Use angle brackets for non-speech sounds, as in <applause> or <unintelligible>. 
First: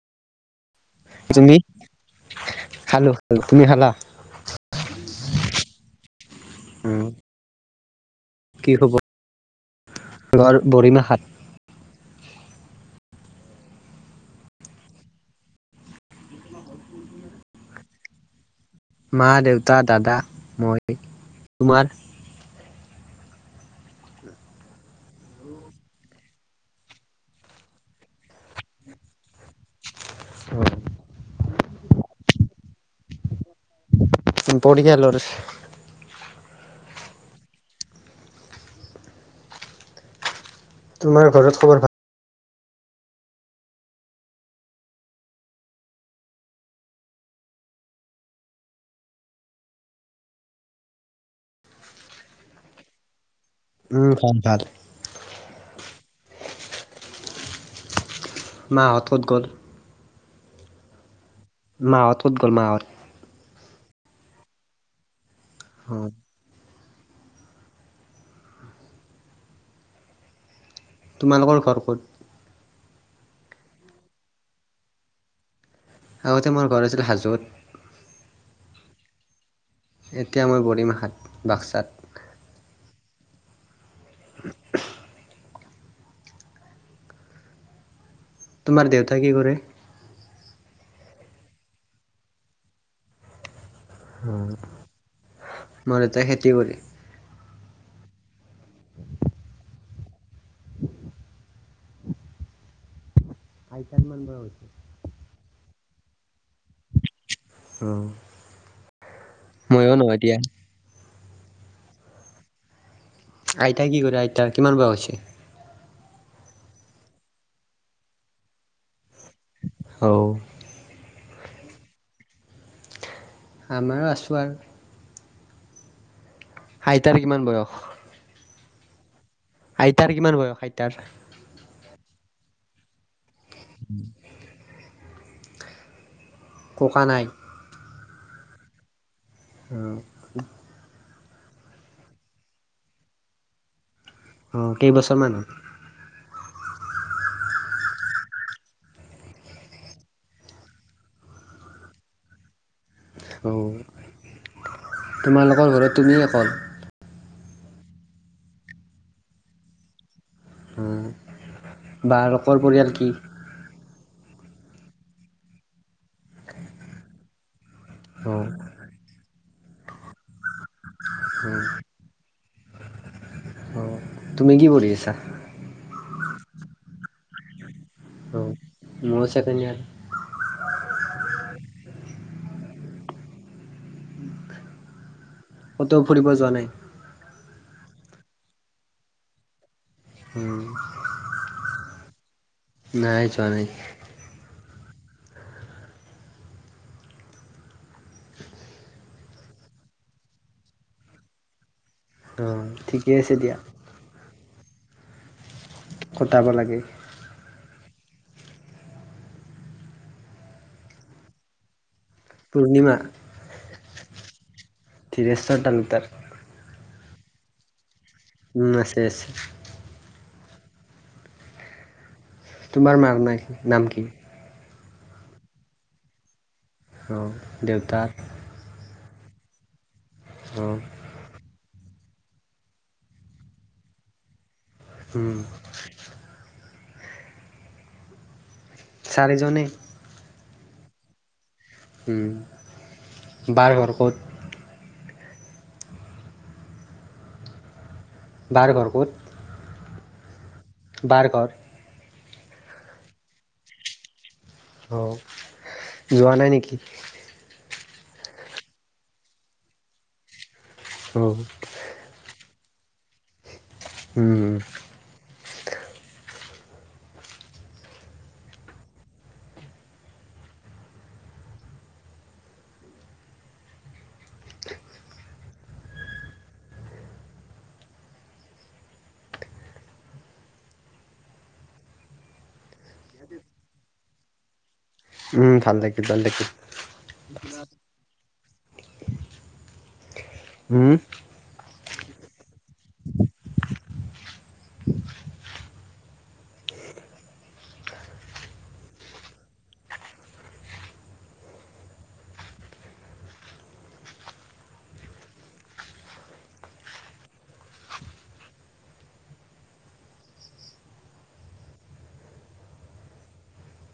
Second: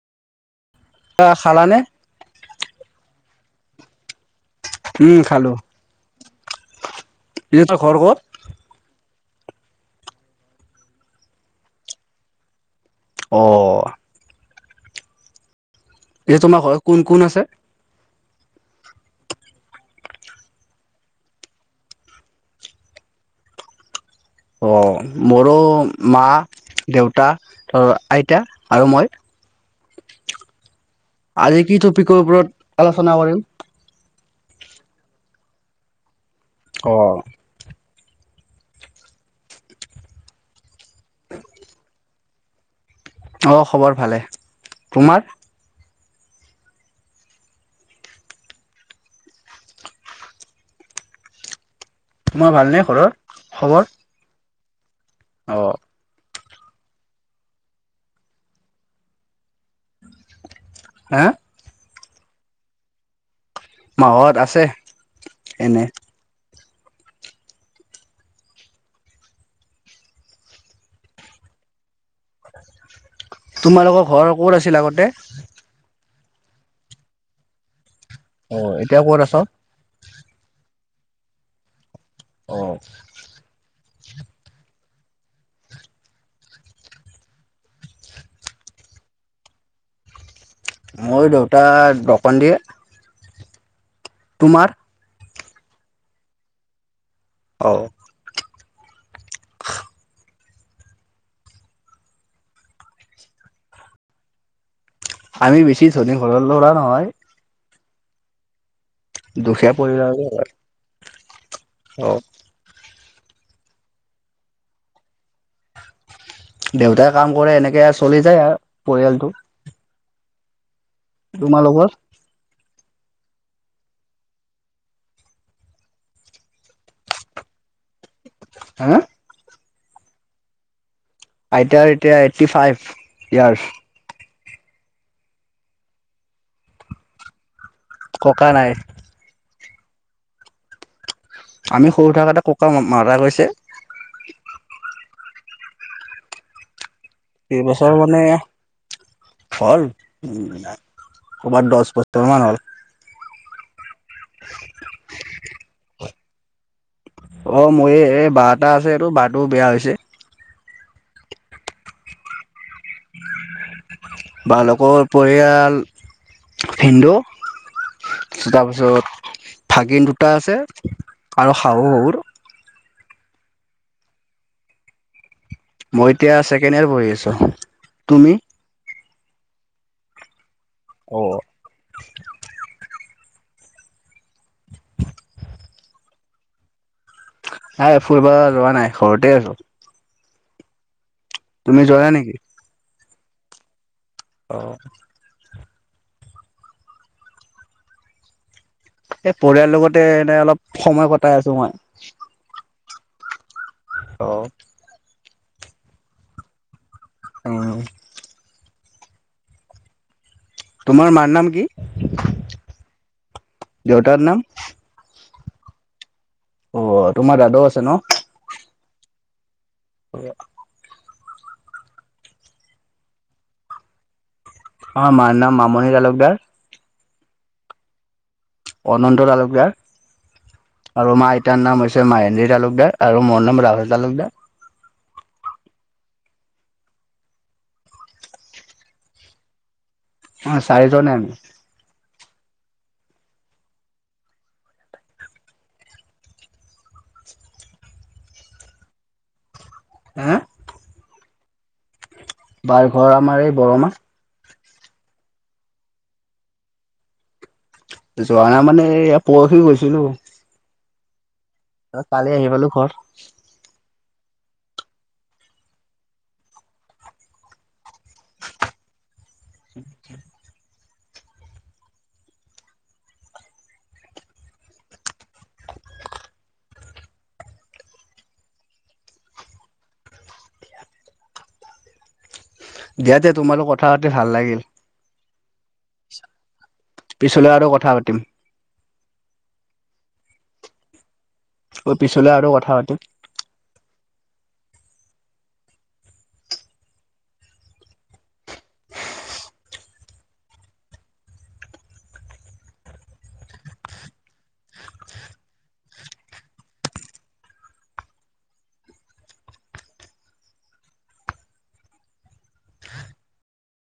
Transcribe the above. কিবা তুমি খালানে? খালো খালো তুমি খালা ওম খালোঁ উম পিছে তাৰ ঘৰ ক'ত? কি খবৰ, ঘৰ বৰিমা হাত অ। ইয়ে তোমাৰ ঘৰত কোন কোন আছে? মা, দেউতা, দাদা, মই তোমাৰ। অ মোৰো মা, দেউতা, আইতা আৰু মই। অ। আজি কি টপিকৰ ওপৰত আলোচনা কৰিম? ইম্পৰটিকেল লডছ অ। তোমাৰ ঘৰত খবৰ ভা- অ খবৰ ভালে। তোমাৰ? মই ভালনে ঘৰৰ খবৰ? উম খাম ভাত। অ। মাঁহত ক'ত গ'ল? হা? মাঁহত ক'ত গ'ল মাঁহত? মাঁহত আছে এনে। হয়। তোমালোকৰ ঘৰ ক'ত? তোমালোকৰ ঘৰ ক'ত আছিল আগতে? আগতে মোৰ ঘৰ আছিল হাজোত। অ এতিয়া ক'ত আছ? এতিয়া মই বৰিমাখাত বাক্সাত। অ। <unintelligible> তোমাৰ দেউতা কি কৰে? মোৰ দেউতা দকান দিয়ে। তোমাৰ? অহ মোৰ দেতা খেতি কৰি অ। <inaudible> <unintelligible> আমি বেছি ধনী ঘৰৰ ল'ৰা নহয়। অ। দুখীয়া ময়ো পৰিবাৰে নহয় দিয়া এবাৰ। অ। আইতা কি কৰে, আইতা কিমান বয়স হৈছে? দেউতাই কাম কৰে এনেকে আৰ চলি যায় আৰ পৰিয়ালটো। অও। তোমালোকৰ? আমাৰো আছোঁ আৰ। আইতাৰে কিমান বয়স? হা? আইতাৰ কিমান বয়স আইতাৰ? আইতাৰ এতিয়া এইট্টি ফাইভ ইয়াৰাছ। <unintelligible> ককা নাই? ককা নাই। অ। আমি সৰু থাকাতে ককা মাৰা গৈছে। অ কেইবছৰমানত? কেইবছৰমানে হ'ল উ ক'বাত দচ বছৰ মান হ'ল। অঁ তোমালোকৰ ঘৰত তুমি অকল? অ মোৰ এই বা এটা আছে এইটো বাৰটা বেয়া হৈছে। উম বা লোকৰ পৰিয়াল কি? বালোকৰ পৰিয়াল হিন্দু। অ', তাৰ পিছত ভাগিন দুটা আছে আৰু অ', শাহু - শহুৰ। অ' তুমি কি কৰি আছা? মই এতিয়া ছেকেণ্ড ইয়াৰ পঢ়ি আছো, তুমি? মোয়ো চেকেণ্ড ইয়াৰ। অ'। ক'তও ফুৰিব যোৱা নাই? নাই ফুৰিব যোৱা নাই ঘৰতে আছো। হুম। তুমি জয়া নেকি? নাই চোৱা নাই? অ। এ পৰিয়ালৰ লগতে এনে অলপ সময় কটাই আছো মই। অ', ঠিকে আছে দিয়া। অ। কটাব লাগে। উম। তোমাৰ মাৰ নাম কি? পূৰ্ণিমা। দেউতাৰ নাম? ধীৰেশ্বৰ তালুকদাৰ। অ' তোমাৰ দাদাও আছে ন? উম আছে আছে। ও অ। তোমাৰ মাৰ নাই নাম কি? অ' মাৰ নাম মামণি তালকদাৰ। অ দেউতাৰ? অনন্ত তালুকদাৰ। অ'। আৰু আমাৰ আইতাৰ নাম হৈছে মাহেন্দ্ৰী তালুকদাৰ আৰু মোৰ নাম ৰাহুল তালুকদাৰ। উম'। চাৰিজনে? অহ চাৰিজনে আমি। আম, বাৰ ঘৰ ক'ত? বাৰ ঘৰ কত? উম'? বাৰ ঘৰ? বাৰ ঘৰ আমাৰ এই বৰমা। অঁ যোৱা নাই নেকি? যোৱা নাই মানে এ পৰহি গৈছিলো। উম। ত কালি আহি পালো ঘৰ। উম উম'। <unintelligible> দিয়া দে তোমাৰ লগত কথা পাতি ভাল লাগিল। উম' ভাল লাগিল ভাল লাগিল। পিছলৈ আৰু কথা পাতিম। উম' পিছলে আৰু কথা পাতিম।